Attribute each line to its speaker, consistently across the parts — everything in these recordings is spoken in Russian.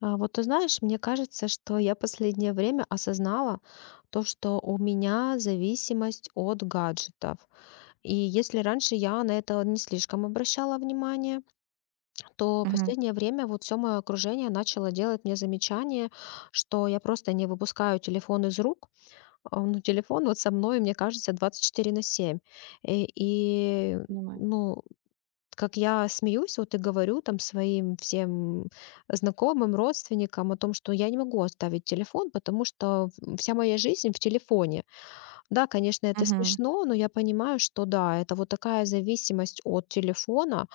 Speaker 1: Вот ты знаешь, мне кажется, что я последнее время осознала то, что у меня зависимость от гаджетов. И если раньше я на это не слишком обращала внимание, то
Speaker 2: Мгм.
Speaker 1: последнее время вот все мое окружение начало делать мне замечание, что я просто не выпускаю телефон из рук. Ну, телефон вот со мной, мне кажется, 24/7. И,
Speaker 2: Понимаю.
Speaker 1: ну, как я смеюсь вот и говорю там своим всем знакомым, родственникам о том, что я не могу оставить телефон, потому что вся моя жизнь в телефоне. Да, конечно, это
Speaker 2: Мгм.
Speaker 1: смешно, но я понимаю, что да, это вот такая зависимость от телефона.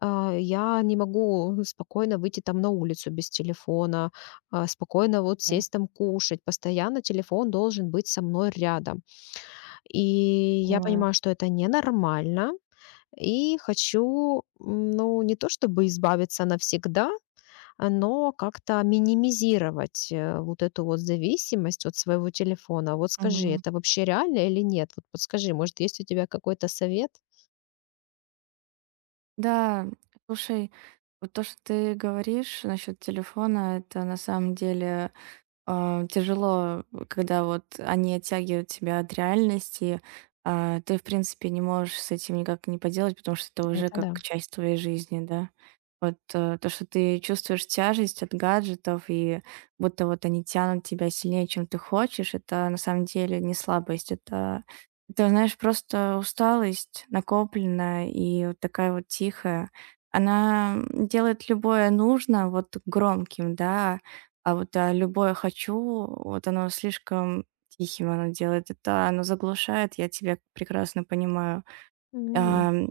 Speaker 1: Я не могу спокойно выйти там на улицу без телефона, спокойно вот
Speaker 2: Да,
Speaker 1: сесть там кушать. Постоянно телефон должен быть со мной рядом. И я
Speaker 2: понимаю.
Speaker 1: понимаю, что это ненормально, и хочу, ну, не то чтобы избавиться навсегда, но как-то минимизировать, вот эту вот зависимость от своего телефона. Вот скажи,
Speaker 2: Мгм.
Speaker 1: это вообще реально или нет? Вот подскажи, может, есть у тебя какой-то совет?
Speaker 2: Да, слушай, вот то, что ты говоришь насчет телефона, это на самом деле тяжело, когда вот они оттягивают тебя от реальности, а ты, в принципе, не можешь с этим никак не поделать, потому что это уже
Speaker 1: Это
Speaker 2: как
Speaker 1: да.
Speaker 2: часть твоей жизни, да. Вот то, что ты чувствуешь тяжесть от гаджетов, и будто вот они тянут тебя сильнее, чем ты хочешь, это на самом деле не слабость, это знаешь, просто усталость накопленная и вот такая вот тихая. Она делает любое нужно вот громким, да, а вот, любое "хочу", вот оно слишком тихим оно делает. Это оно заглушает, я тебя прекрасно понимаю.
Speaker 1: М.
Speaker 2: Ам,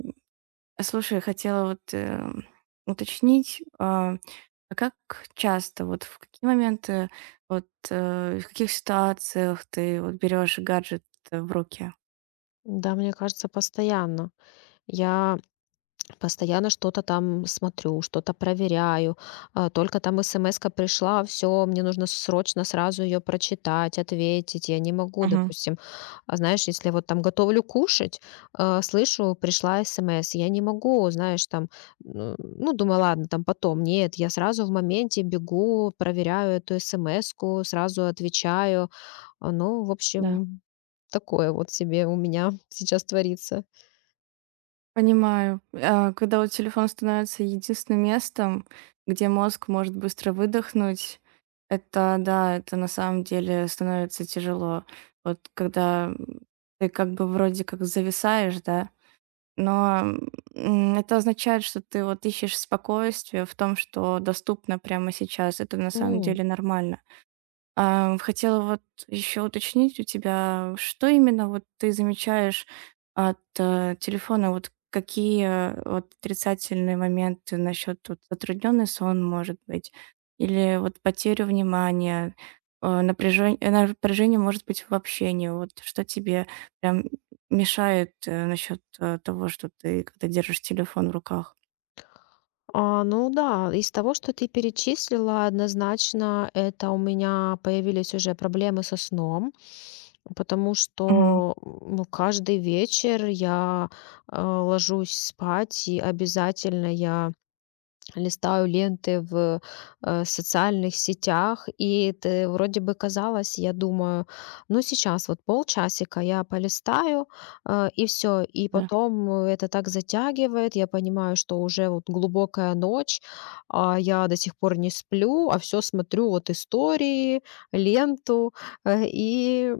Speaker 2: слушай, хотела вот, уточнить, а как часто, вот в какие моменты, вот, в каких ситуациях ты вот берешь гаджет в руки?
Speaker 1: Да, мне кажется, постоянно. Я Постоянно что-то там смотрю, что-то проверяю. Только там смс-ка пришла, все, мне нужно срочно сразу ее прочитать, ответить. Я не могу,
Speaker 2: Мгм.
Speaker 1: допустим, а знаешь, если вот там готовлю кушать, слышу, пришла смс, я не могу, знаешь, там, ну, думаю, ладно, там потом. Нет, я сразу в моменте бегу, проверяю эту смс-ку, сразу отвечаю. Ну, в
Speaker 2: Да.
Speaker 1: общем, такое вот себе у меня сейчас творится.
Speaker 2: Понимаю. А, когда вот телефон становится единственным местом, где мозг может быстро выдохнуть, это да, это на самом деле становится тяжело. Вот когда ты как бы вроде как зависаешь, да, но это означает, что ты вот ищешь спокойствие в том, что доступно прямо сейчас. Это на самом деле нормально. А, хотела вот еще уточнить у тебя, что именно вот ты замечаешь от, телефона? Вот какие вот отрицательные моменты насчет вот затрудненный сон, может быть, или вот потерю внимания, э, напряжение, может быть, в общении. Вот что тебе прям мешает, насчет, того, что ты когда держишь телефон в руках?
Speaker 1: Ну да, из того, что ты перечислила, однозначно это у меня появились уже проблемы со сном, потому
Speaker 2: Мгм.
Speaker 1: что ну, каждый вечер я ложусь спать, и обязательно я листаю ленты в социальных сетях, и это вроде бы казалось, я думаю, ну сейчас вот полчасика я полистаю, и все, и
Speaker 2: Да.
Speaker 1: потом это так затягивает, я понимаю, что уже вот глубокая ночь, а я до сих пор не сплю, а все смотрю вот истории, ленту, и,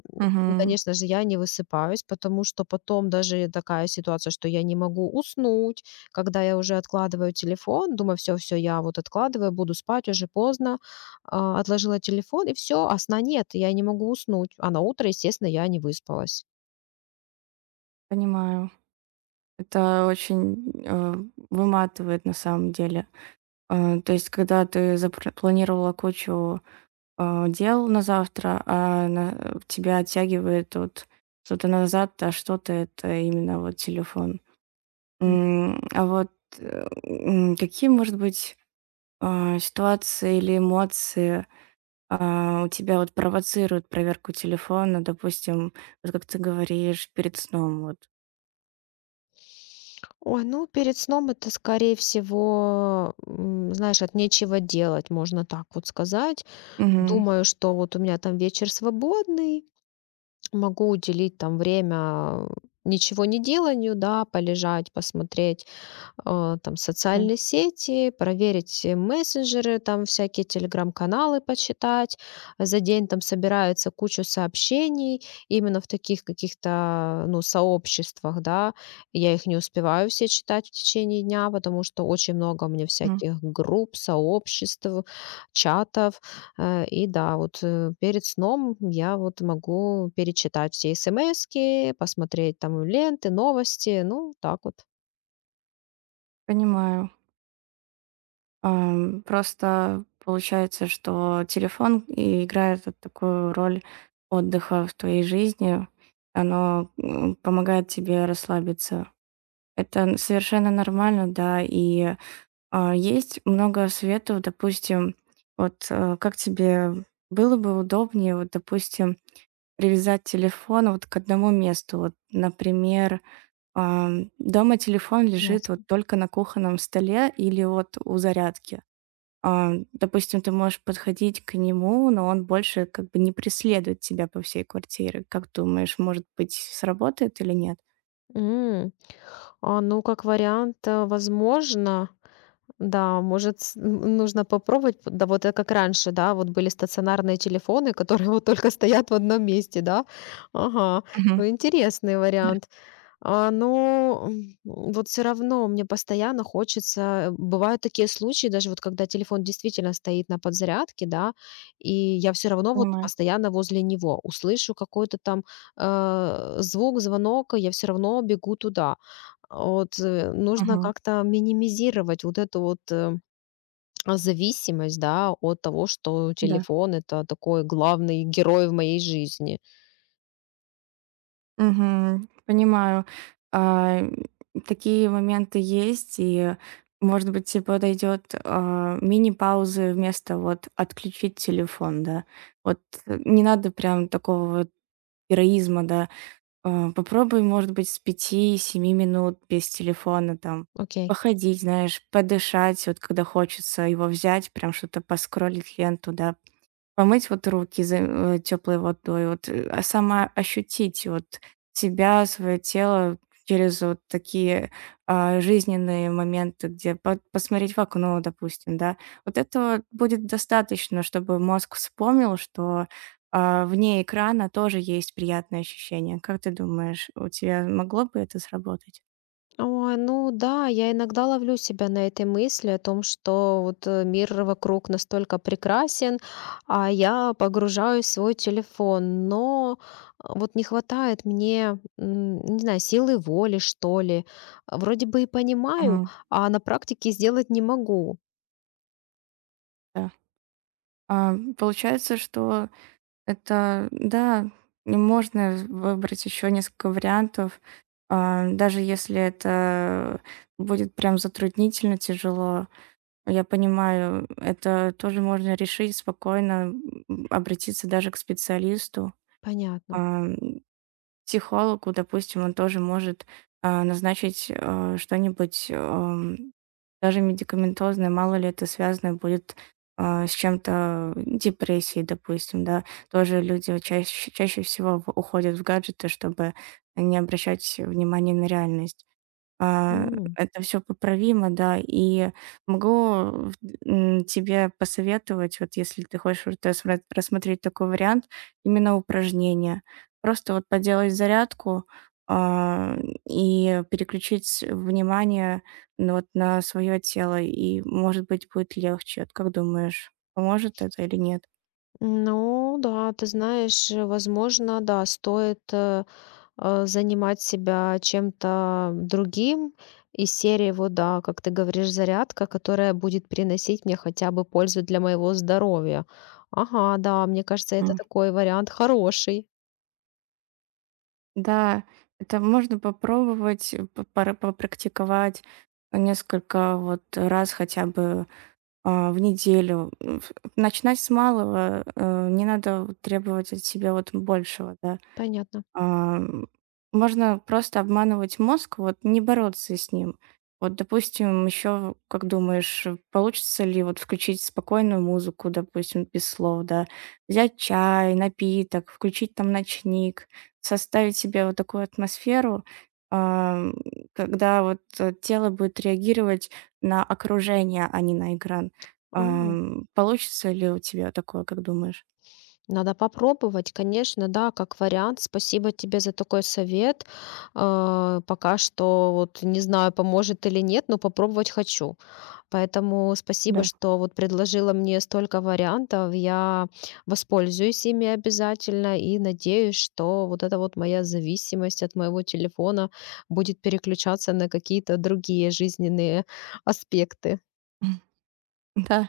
Speaker 2: Мгм.
Speaker 1: конечно же, я не высыпаюсь, потому что потом даже такая ситуация, что я не могу уснуть, когда я уже откладываю телефон, думаю, все, все, я вот откладываю, буду спать, уже поздно, отложила телефон, и все, а сна нет, я не могу уснуть. А на утро, естественно, я не выспалась.
Speaker 2: Понимаю. Это очень, выматывает на самом деле. Э, то есть, когда ты запланировала кучу, дел на завтра, а на тебя оттягивает вот что-то назад, это именно вот телефон. М, а вот, какие, может быть, ситуации или эмоции, у тебя вот провоцируют проверку телефона? Допустим, вот как ты говоришь, перед сном вот.
Speaker 1: Ой, ну, перед сном это, скорее всего, знаешь, от нечего делать, можно так вот сказать.
Speaker 2: Мгм.
Speaker 1: Думаю, что вот у меня там вечер свободный, могу уделить там время, ничего не деланию, да, полежать, посмотреть там
Speaker 2: Да.
Speaker 1: социальные сети, проверить мессенджеры, там всякие телеграм-каналы почитать. За день там собирается куча сообщений именно в таких каких-то, ну, сообществах, да. Я их не успеваю все читать в течение дня, потому что очень много у меня
Speaker 2: Мгм.
Speaker 1: всяких групп, сообществ, чатов. И да, вот перед сном я вот могу перечитать все смски, посмотреть там ленты, новости, ну, так вот.
Speaker 2: Понимаю. Просто получается, что телефон и играет вот такую роль отдыха в твоей жизни. Оно, помогает тебе расслабиться. Это н совершенно нормально, да. Есть много советов, допустим, вот, как тебе было бы удобнее, вот, допустим, привязать телефон вот к одному месту. Вот, например, дома телефон лежит вот
Speaker 1: Ясно.
Speaker 2: только на кухонном столе или вот у зарядки. А, допустим, ты можешь подходить к нему, но он больше как бы не преследует тебя по всей квартире. Как думаешь, может быть, сработает или нет?
Speaker 1: М. Ну, как вариант, возможно. Да, может, с н нужно попробовать. Да, вот это как раньше, да, вот были стационарные телефоны, которые вот только стоят в одном месте, да. Ага,
Speaker 2: Мгм.
Speaker 1: ну, интересный
Speaker 2: Да.
Speaker 1: вариант. Но, вот все равно мне постоянно хочется. Бывают такие случаи, даже вот когда телефон действительно стоит на подзарядке, да, и я все равно вот
Speaker 2: Понимаю.
Speaker 1: постоянно возле него. Услышу какой-то там, звук, звонок, и я все равно бегу туда. Вот, нужно
Speaker 2: Мгм.
Speaker 1: как-то минимизировать вот эту вот, зависимость, да, от того, что
Speaker 2: Да.
Speaker 1: телефон- это такой главный герой в моей жизни.
Speaker 2: Мгм. Понимаю. А, такие моменты есть, и, может быть, тебе подойдет мини-паузы вместо вот отключить телефон, да. Вот не надо прям такого вот героизма, да. А, попробуй, может быть, с пяти-семи минут без телефона там
Speaker 1: Окей.
Speaker 2: походить, знаешь, подышать, вот когда хочется его взять, прям что-то поскролить ленту, да. Помыть вот руки за теплой водой, вот, а сама ощутить вот себя, свое тело через вот такие, жизненные моменты, где по посмотреть в окно, допустим, да. Вот этого будет достаточно, чтобы мозг вспомнил, что, вне экрана тоже есть приятные ощущения. Как ты думаешь, у тебя могло бы это сработать?
Speaker 1: Ой, ну да, я иногда ловлю себя на этой мысли о том, что вот мир вокруг настолько прекрасен, а я погружаюсь в свой телефон, но вот не хватает мне, не знаю, силы воли, что ли. Вроде бы и понимаю,
Speaker 2: Мгм.
Speaker 1: а на практике сделать не могу.
Speaker 2: Да. А, получается, что это да, и можно выбрать еще несколько вариантов, даже если это будет прям затруднительно, тяжело. Я понимаю, это тоже можно решить спокойно, обратиться даже к специалисту.
Speaker 1: Понятно.
Speaker 2: А, психологу, допустим, он тоже может, назначить, что-нибудь, даже медикаментозное. Мало ли это связано будет, с чем-то, депрессией, допустим, да. Тоже люди вот чаще всего в уходят в гаджеты, чтобы не обращать внимания на реальность. А, это все поправимо, да. И могу, тебе посоветовать, вот если ты хочешь вот рассмат рассмотреть такой вариант, именно упражнения. Просто вот поделать зарядку, а, и переключить внимание, ну, вот на свое тело, и, может быть, будет легче. Вот как думаешь, поможет это или нет?
Speaker 1: Ну да, ты знаешь, возможно, да, стоит занимать себя чем-то другим из серии, вот да, как ты говоришь, зарядка, которая будет приносить мне хотя бы пользу для моего здоровья. Ага, да, мне кажется, это
Speaker 2: М.
Speaker 1: такой вариант хороший.
Speaker 2: Да, это можно попробовать, п пора попрактиковать несколько вот раз хотя бы в неделю. М, ф Начинать с малого, не надо вот требовать от себя вот большего, да.
Speaker 1: Понятно.
Speaker 2: Ам, можно просто обманывать мозг, вот не бороться с ним. Вот, допустим, еще, как думаешь, получится ли вот включить спокойную музыку, допустим, без слов, да, взять чай, напиток, включить там ночник, составить себе вот такую атмосферу, ам, когда вот тело будет реагировать на окружение, а не на экран.
Speaker 1: А,
Speaker 2: Ам, получится ли у тебя такое, как думаешь?
Speaker 1: Надо попробовать, конечно, да, как вариант. Спасибо тебе за такой совет. Пока что вот не знаю, поможет или нет, но попробовать хочу. Поэтому спасибо,
Speaker 2: Да.
Speaker 1: что вот предложила мне столько вариантов. Я воспользуюсь ими обязательно и надеюсь, что вот эта вот моя зависимость от моего телефона будет переключаться на какие-то другие жизненные аспекты.
Speaker 2: Да.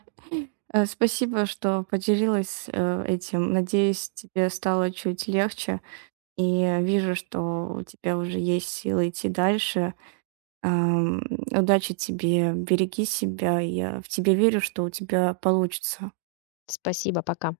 Speaker 2: Э, спасибо, что поделилась, этим. Надеюсь, тебе стало чуть легче. И вижу, что у тебя уже есть силы идти дальше. Ам, удачи тебе, береги себя. Я в тебя верю, что у тебя получится.
Speaker 1: Спасибо, пока.